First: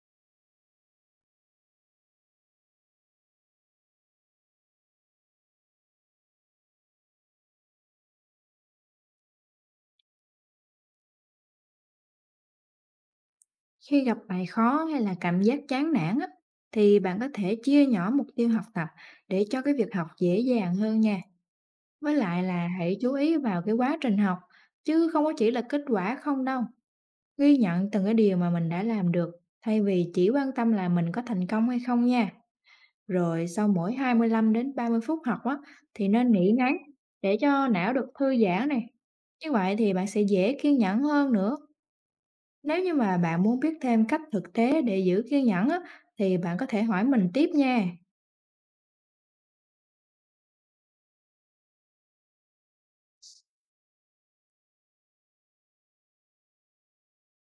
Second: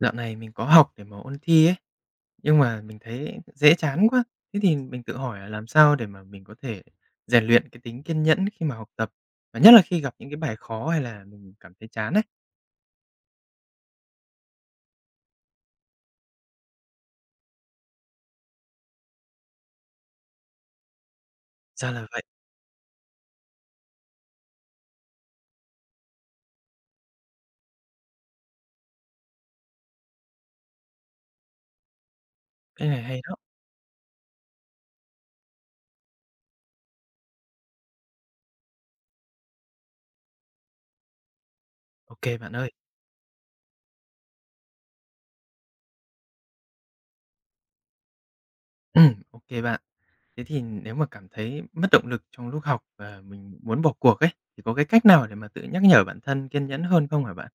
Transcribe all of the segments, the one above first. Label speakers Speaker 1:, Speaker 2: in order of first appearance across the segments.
Speaker 1: Dạo này mình có học để mà ôn thi ấy, nhưng mà mình thấy dễ chán quá. Thế thì mình tự hỏi là làm sao để mà mình có thể rèn luyện cái tính kiên nhẫn khi mà học tập, và nhất là khi gặp những cái bài khó hay là mình cảm thấy chán ấy.
Speaker 2: Khi gặp bài khó hay là cảm giác chán nản á, thì bạn có thể chia nhỏ mục tiêu học tập để cho cái việc học dễ dàng hơn nha.
Speaker 1: Ra là
Speaker 2: Với
Speaker 1: vậy,
Speaker 2: lại là hãy chú ý vào cái quá trình học, chứ không có chỉ là kết quả không đâu. Ghi nhận từng cái điều mà mình đã làm được, thay vì chỉ quan tâm là mình có thành công hay không nha.
Speaker 1: cái này hay đó.
Speaker 2: Rồi sau mỗi 25 đến 30 phút học á, thì nên nghỉ ngắn để cho não được thư giãn này. Như vậy thì bạn sẽ dễ kiên nhẫn hơn nữa.
Speaker 1: OK bạn ơi.
Speaker 2: Nếu như mà bạn muốn biết thêm cách thực tế để giữ kiên nhẫn á, thì bạn có thể hỏi mình tiếp nha.
Speaker 1: OK bạn. Thế thì nếu mà cảm thấy mất động lực trong lúc học và mình muốn bỏ cuộc ấy, thì có cái cách nào để mà tự nhắc nhở bản thân kiên nhẫn hơn không hả bạn?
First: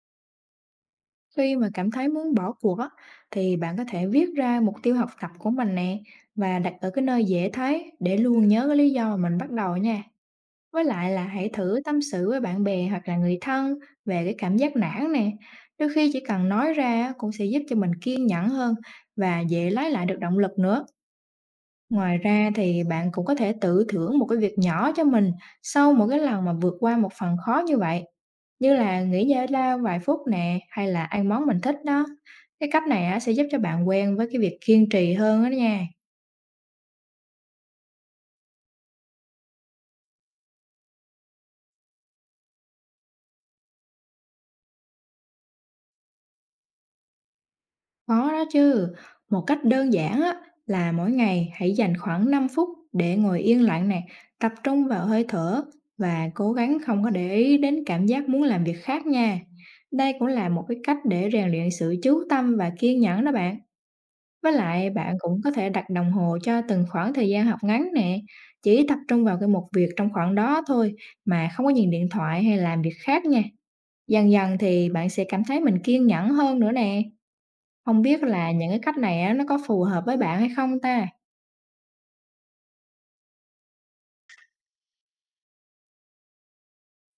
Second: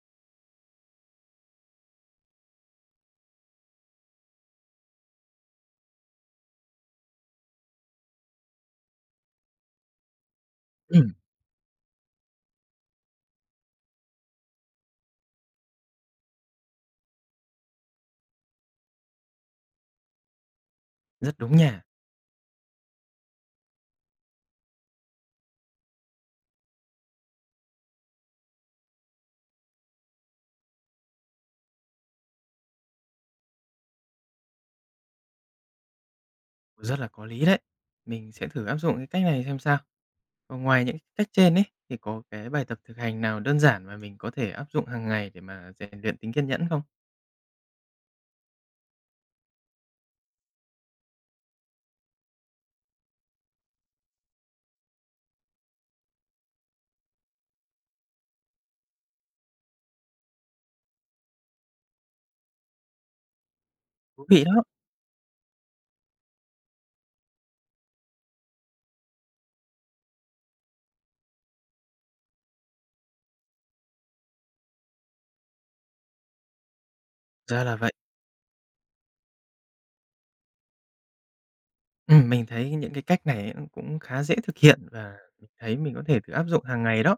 Speaker 2: Khi mà cảm thấy muốn bỏ cuộc á, thì bạn có thể viết ra mục tiêu học tập của mình nè và đặt ở cái nơi dễ thấy để luôn nhớ cái lý do mà mình bắt đầu nha. Với lại
Speaker 1: Ừm,
Speaker 2: là hãy thử tâm sự với bạn bè hoặc là người thân về cái cảm giác nản nè. Đôi khi chỉ cần nói ra á, cũng sẽ giúp cho mình kiên nhẫn hơn và dễ lấy lại được động lực nữa.
Speaker 1: rất đúng nha.
Speaker 2: Ngoài ra thì bạn cũng có thể tự thưởng một cái việc nhỏ cho mình sau một cái lần mà vượt qua một phần khó như vậy, như là nghỉ giải lao vài phút nè, hay là ăn món mình thích đó. Cái cách này á, sẽ giúp cho bạn quen với cái việc kiên trì hơn đó nha.
Speaker 1: Rất là có lý đấy. Mình sẽ thử áp dụng cái cách này xem sao. Còn ngoài những cách trên ấy thì có cái bài tập thực hành nào đơn giản mà mình có thể áp dụng hàng ngày để mà rèn luyện tính kiên nhẫn không?
Speaker 2: Khó đó chứ. Một cách đơn giản á, là mỗi ngày hãy dành khoảng 5 phút để ngồi yên lặng nè, tập trung vào hơi thở và cố gắng không có để ý đến cảm giác muốn làm việc khác nha. Đây cũng là một cái cách để rèn luyện sự chú tâm và kiên nhẫn đó bạn.
Speaker 1: Thú vị
Speaker 2: Với
Speaker 1: đó.
Speaker 2: lại bạn cũng có thể đặt đồng hồ cho từng khoảng thời gian học ngắn nè, chỉ tập trung vào cái một việc trong khoảng đó thôi mà không có nhìn điện thoại hay làm việc khác nha. Dần dần thì bạn sẽ cảm thấy mình kiên nhẫn hơn nữa nè.
Speaker 1: Ra là vậy.
Speaker 2: Không biết là những cái cách này á, nó có phù hợp với bạn hay không ta?
Speaker 1: Mình thấy những cái cách này ấy cũng khá dễ thực hiện và mình thấy mình có thể thử áp dụng hàng ngày đó.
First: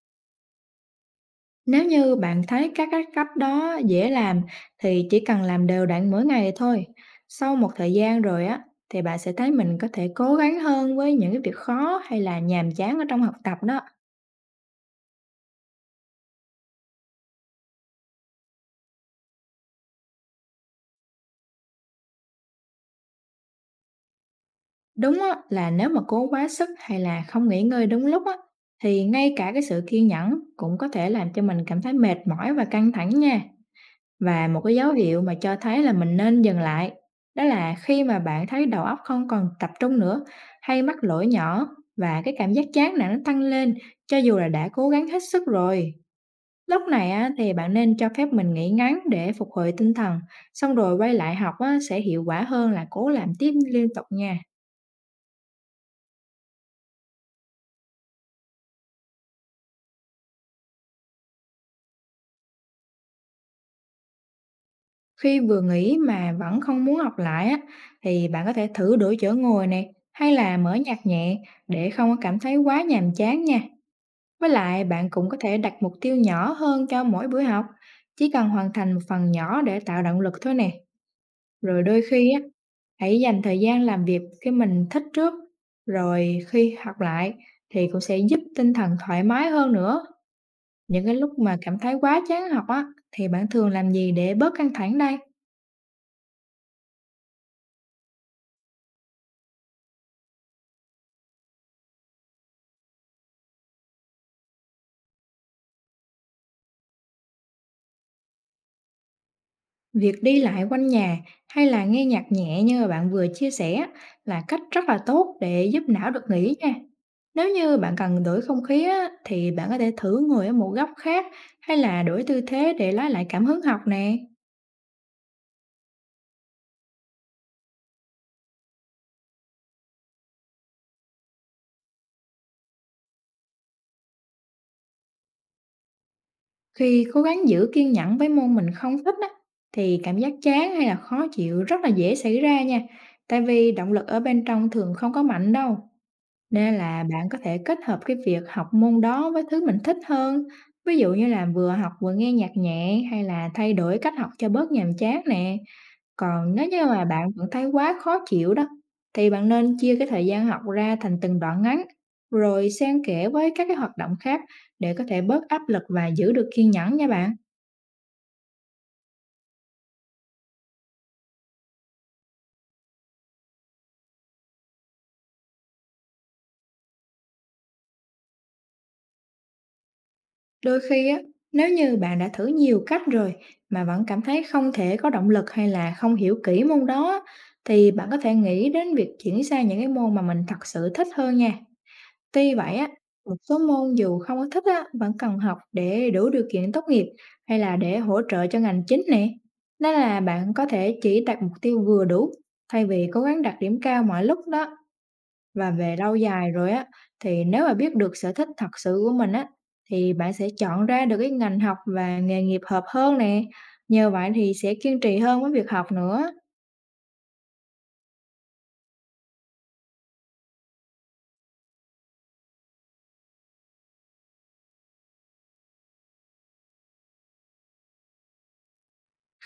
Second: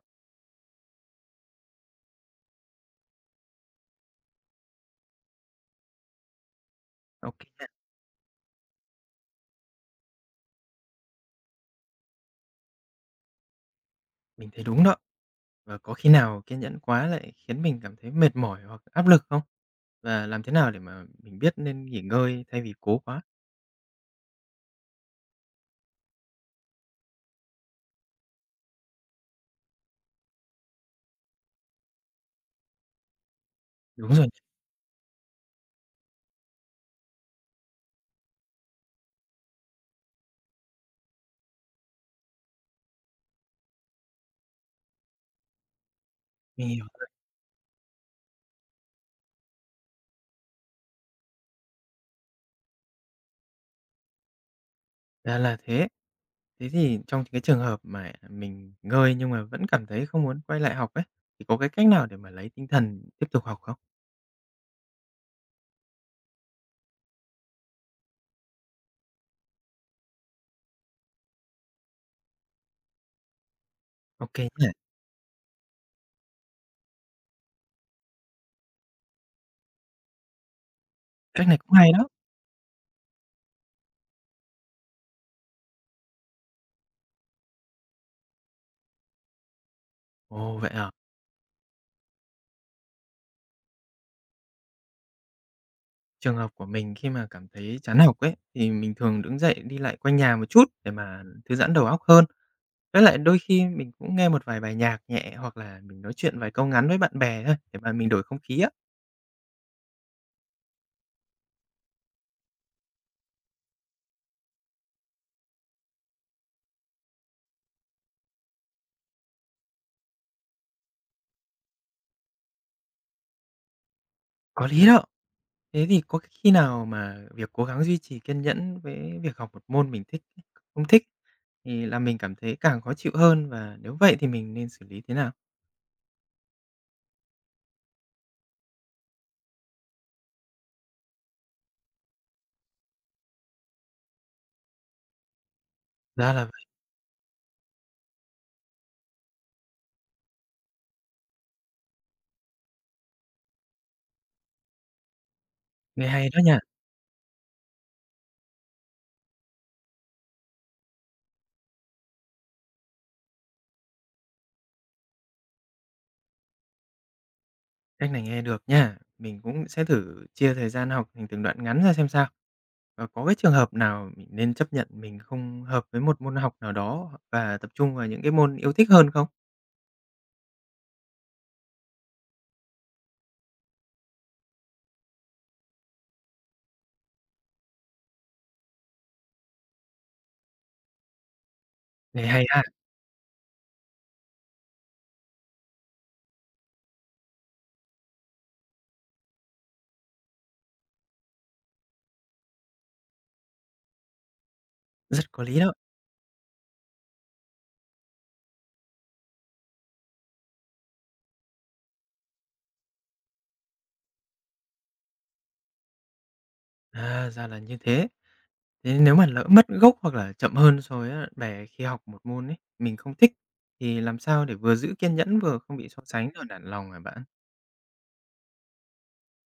Speaker 2: Nếu như bạn thấy các cái cách đó dễ làm thì chỉ cần làm đều đặn mỗi ngày thôi.
Speaker 1: Ô
Speaker 2: Sau
Speaker 1: nha,
Speaker 2: một thời gian rồi á, thì bạn sẽ thấy mình có thể cố gắng hơn với những cái việc khó hay là nhàm chán ở trong học tập đó.
Speaker 1: mình thấy đúng đó. Và có khi nào kiên nhẫn quá lại khiến mình cảm thấy mệt mỏi hoặc áp lực không? Và làm thế nào để mà mình biết nên nghỉ ngơi thay vì cố quá?
Speaker 2: Đúng á, là nếu mà cố quá sức hay là không nghỉ ngơi đúng lúc á, thì ngay cả cái sự kiên nhẫn cũng có thể làm cho mình cảm thấy mệt mỏi và căng thẳng nha.
Speaker 1: Đúng rồi,
Speaker 2: Và một cái dấu hiệu mà cho thấy là mình nên dừng lại, đó là khi mà bạn thấy đầu óc không còn tập trung nữa, hay mắc lỗi nhỏ và cái cảm giác chán nản nó tăng lên cho dù là đã cố gắng hết sức rồi.
Speaker 1: mình hiểu.
Speaker 2: Lúc này á, thì bạn nên cho phép mình nghỉ ngắn để phục hồi tinh thần, xong rồi quay lại học á, sẽ hiệu quả hơn là cố làm tiếp liên tục nha.
Speaker 1: Ra là thế. Thế thì trong cái trường hợp mà mình ngơi nhưng mà vẫn cảm thấy không muốn quay lại học ấy, thì có cái cách nào để mà lấy tinh thần tiếp tục học không?
Speaker 2: Khi vừa nghỉ mà vẫn không muốn học lại á, thì bạn có thể thử đổi chỗ ngồi này hay là mở nhạc nhẹ để không có cảm thấy quá nhàm chán nha.
Speaker 1: Ok,
Speaker 2: Với
Speaker 1: nha,
Speaker 2: lại bạn cũng có thể đặt mục tiêu nhỏ hơn cho mỗi buổi học, chỉ cần hoàn thành một phần nhỏ để tạo động lực thôi nè.
Speaker 1: cách này cũng
Speaker 2: Rồi
Speaker 1: hay
Speaker 2: đôi
Speaker 1: đó.
Speaker 2: khi á, hãy dành thời gian làm việc cái mình thích trước, rồi khi học lại thì cũng sẽ giúp tinh thần thoải mái hơn nữa.
Speaker 1: Ồ, vậy à?
Speaker 2: Những cái lúc mà cảm thấy quá chán học á, thì bạn thường làm gì để bớt căng thẳng đây?
Speaker 1: Trường hợp của mình khi mà cảm thấy chán học ấy, thì mình thường đứng dậy đi lại quanh nhà một chút để mà thư giãn đầu óc hơn. Với lại đôi khi mình cũng nghe một vài bài nhạc nhẹ hoặc là mình nói chuyện vài câu ngắn với bạn bè thôi để mà mình đổi không khí á.
Speaker 2: Việc đi lại quanh nhà hay là nghe nhạc nhẹ như mà bạn vừa chia sẻ là cách rất là tốt để giúp não được nghỉ nha. Nếu như bạn cần đổi không khí á, thì bạn có thể thử ngồi ở một góc khác hay là đổi tư thế để lấy lại cảm hứng học nè.
Speaker 1: Có lý đó. Thế thì có khi nào mà việc cố gắng duy trì kiên nhẫn với việc học một môn mình thích không thích thì làm mình cảm thấy càng khó chịu hơn và nếu vậy thì mình nên xử lý thế nào?
Speaker 2: Khi cố gắng giữ kiên nhẫn với môn mình không thích á, thì cảm giác chán hay là khó chịu rất là dễ xảy ra nha. Tại vì động lực ở bên trong thường không có mạnh đâu.
Speaker 1: Ra là vậy,
Speaker 2: Nên là bạn có thể kết hợp cái việc học môn đó với thứ mình thích hơn, ví dụ như là vừa học vừa nghe nhạc nhẹ hay là thay đổi cách học cho bớt nhàm chán nè.
Speaker 1: nghe hay đó
Speaker 2: Còn
Speaker 1: nha,
Speaker 2: nếu như mà bạn vẫn thấy quá khó chịu đó, thì bạn nên chia cái thời gian học ra thành từng đoạn ngắn, rồi xen kẽ với các cái hoạt động khác để có thể bớt áp lực và giữ được kiên nhẫn nha bạn.
Speaker 1: cách này nghe được nha. Mình cũng sẽ thử chia thời gian học thành từng đoạn ngắn ra xem sao. Và có cái trường hợp nào mình nên chấp nhận mình không hợp với một môn học nào đó và tập trung vào những cái môn yêu thích hơn không?
Speaker 2: Đôi khi á, nếu như bạn đã thử nhiều cách rồi mà vẫn cảm thấy không thể có động lực hay là không hiểu kỹ môn đó á, thì bạn có thể nghĩ đến việc chuyển sang những cái môn mà mình thật sự thích hơn nha.
Speaker 1: Nghe hay
Speaker 2: Tuy
Speaker 1: ha,
Speaker 2: vậy á, một số môn dù không có thích á, vẫn cần học để đủ điều kiện tốt nghiệp hay là để hỗ trợ cho ngành chính nè. Nên là bạn có thể chỉ đặt mục tiêu vừa đủ thay vì cố gắng đạt điểm cao mọi lúc đó.
Speaker 1: rất có lý
Speaker 2: Và
Speaker 1: đó.
Speaker 2: về lâu dài rồi á, thì nếu mà biết được sở thích thật sự của mình á, thì bạn sẽ chọn ra được cái ngành học và nghề nghiệp hợp hơn nè. Nhờ vậy thì sẽ kiên trì hơn với việc học nữa.
Speaker 1: À, ra là như thế. Thế nếu mà lỡ mất gốc hoặc là chậm hơn so với bạn bè khi học một môn ấy, mình không thích, thì làm sao để vừa giữ kiên nhẫn vừa không bị so sánh rồi nản lòng hả bạn?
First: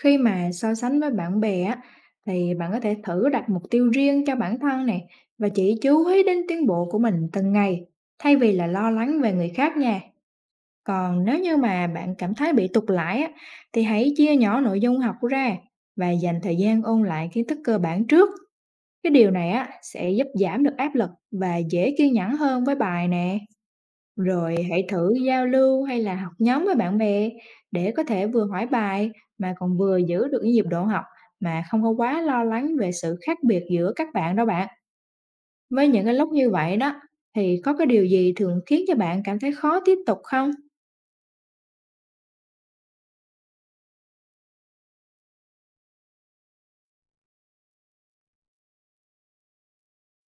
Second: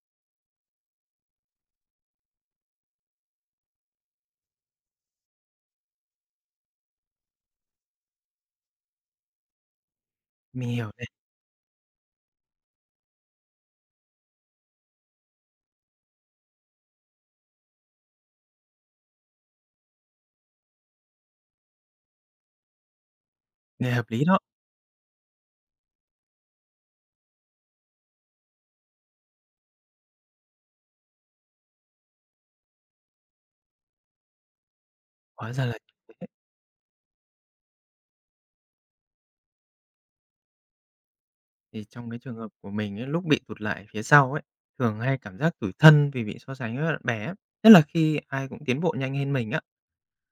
Speaker 2: Khi mà so sánh với bạn bè á, thì bạn có thể thử đặt mục tiêu riêng cho bản thân nè và chỉ chú ý đến tiến bộ của mình từng ngày thay vì là lo lắng về người khác nha.
Speaker 1: Mình hiểu này,
Speaker 2: Còn nếu như mà bạn cảm thấy bị tụt lại á, thì hãy chia nhỏ nội dung học ra và dành thời gian ôn lại kiến thức cơ bản trước. Cái điều này á, sẽ giúp giảm được áp lực và dễ kiên nhẫn hơn với bài nè.
Speaker 1: nghe hợp lý đó,
Speaker 2: Rồi hãy thử giao lưu hay là học nhóm với bạn bè để có thể vừa hỏi bài mà còn vừa giữ được cái nhịp độ học mà không có quá lo lắng về sự khác biệt giữa các bạn đó bạn.
Speaker 1: hóa ra là.
Speaker 2: Với những cái lúc như vậy đó, thì có cái điều gì thường khiến cho bạn cảm thấy khó tiếp tục không?
Speaker 1: Thì trong cái trường hợp của mình ấy, lúc bị tụt lại phía sau ấy, thường hay cảm giác tủi thân vì bị so sánh với bạn bè á, nhất là khi ai cũng tiến bộ nhanh hơn mình á.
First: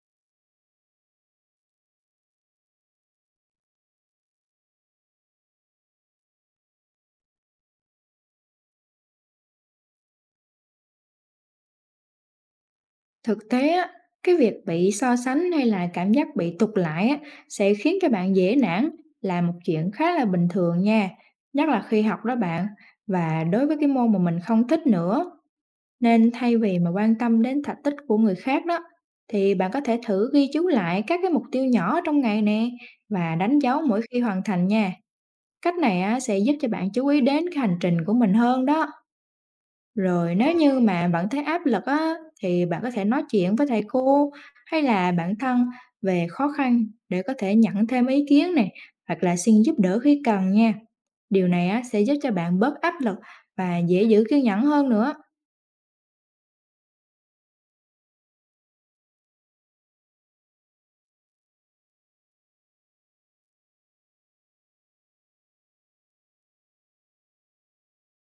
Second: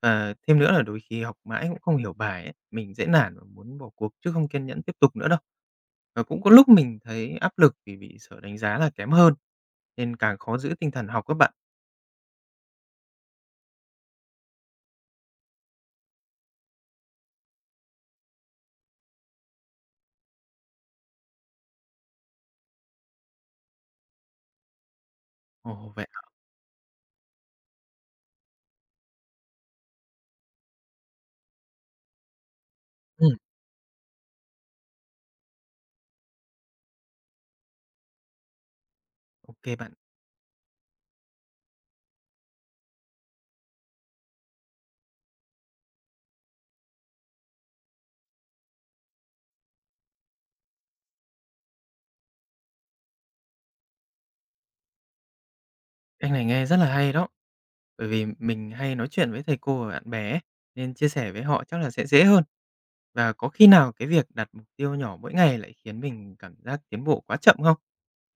Speaker 1: Và thêm nữa là đôi khi học mãi cũng không hiểu bài ấy, mình dễ nản và muốn bỏ cuộc chứ không kiên nhẫn tiếp tục nữa đâu. Và cũng có lúc mình thấy áp lực vì bị sợ đánh giá là kém hơn, nên càng khó giữ tinh thần học các bạn.
Speaker 2: Thực tế á, cái việc bị so sánh hay là cảm giác bị tụt lại á, sẽ khiến cho bạn dễ nản là một chuyện khá là bình thường nha. Nhất là khi học đó bạn, và đối với cái môn mà mình không thích nữa.
Speaker 1: Ồ, vậy à?
Speaker 2: Nên thay vì mà quan tâm đến thành tích của người khác đó, thì bạn có thể thử ghi chú lại các cái mục tiêu nhỏ trong ngày nè và
Speaker 1: Ừm,
Speaker 2: đánh dấu mỗi khi hoàn thành nha. Cách này á, sẽ giúp cho bạn chú ý đến cái hành trình của mình hơn đó.
Speaker 1: ô bạn.
Speaker 2: Rồi nếu như mà bạn thấy áp lực á, thì bạn có thể nói chuyện với thầy cô hay là bản thân về khó khăn để có thể nhận thêm ý kiến này hoặc là xin giúp đỡ khi cần nha. Điều này á, sẽ giúp cho bạn bớt áp lực và dễ giữ kiên nhẫn hơn nữa.
Speaker 1: Cách này nghe rất là hay đó. Bởi vì mình hay nói chuyện với thầy cô và bạn bè ấy, nên chia sẻ với họ chắc là sẽ dễ hơn. Và có khi nào cái việc đặt mục tiêu nhỏ mỗi ngày lại khiến mình cảm giác tiến bộ quá chậm không?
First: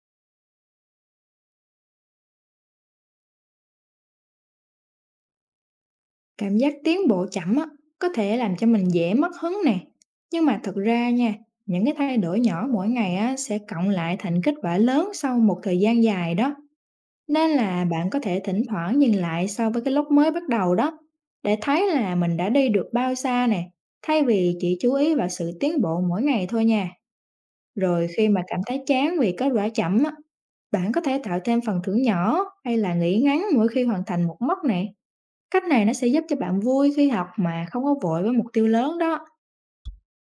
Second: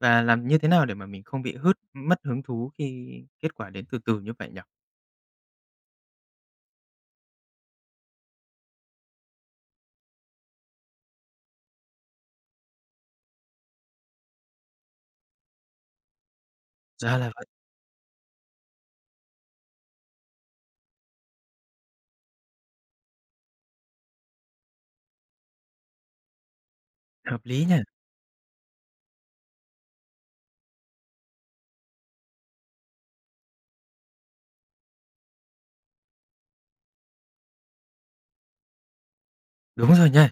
Speaker 1: Và làm như thế nào để mà mình không bị hứt mất hứng thú khi kết quả đến từ từ như vậy nhỉ?
Speaker 2: Cảm giác tiến bộ chậm á, có thể làm cho mình dễ mất hứng nè. Nhưng mà thực ra nha, những cái thay đổi nhỏ mỗi ngày á, sẽ cộng lại thành kết quả lớn sau một thời gian dài đó.
Speaker 1: Ra là vậy.
Speaker 2: Nên là bạn có thể thỉnh thoảng nhìn lại so với cái lúc mới bắt đầu đó, để thấy là mình đã đi được bao xa nè, thay vì chỉ chú ý vào sự tiến bộ mỗi ngày thôi nha.
Speaker 1: Hợp lý nha.
Speaker 2: Rồi khi mà cảm thấy chán vì kết quả chậm á, bạn có thể tạo thêm phần thưởng nhỏ hay là nghỉ ngắn mỗi khi hoàn thành một mốc nè. Cách này nó sẽ giúp cho bạn vui khi học mà không có vội với mục tiêu lớn đó.
Speaker 1: Đúng rồi nha.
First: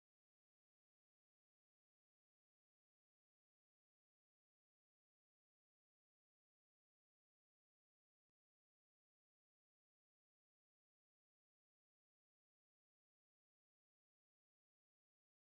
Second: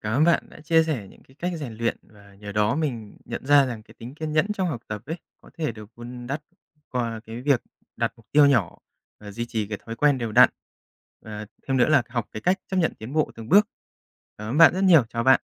Speaker 1: Cảm ơn bạn đã chia sẻ những cái cách rèn luyện và nhờ đó mình nhận ra rằng cái tính kiên nhẫn trong học tập ấy có thể được vun đắp qua cái việc đặt mục tiêu nhỏ và duy trì cái thói quen đều đặn. Và thêm nữa là học cái cách chấp nhận tiến bộ từng bước. Cảm ơn bạn rất nhiều. Chào bạn.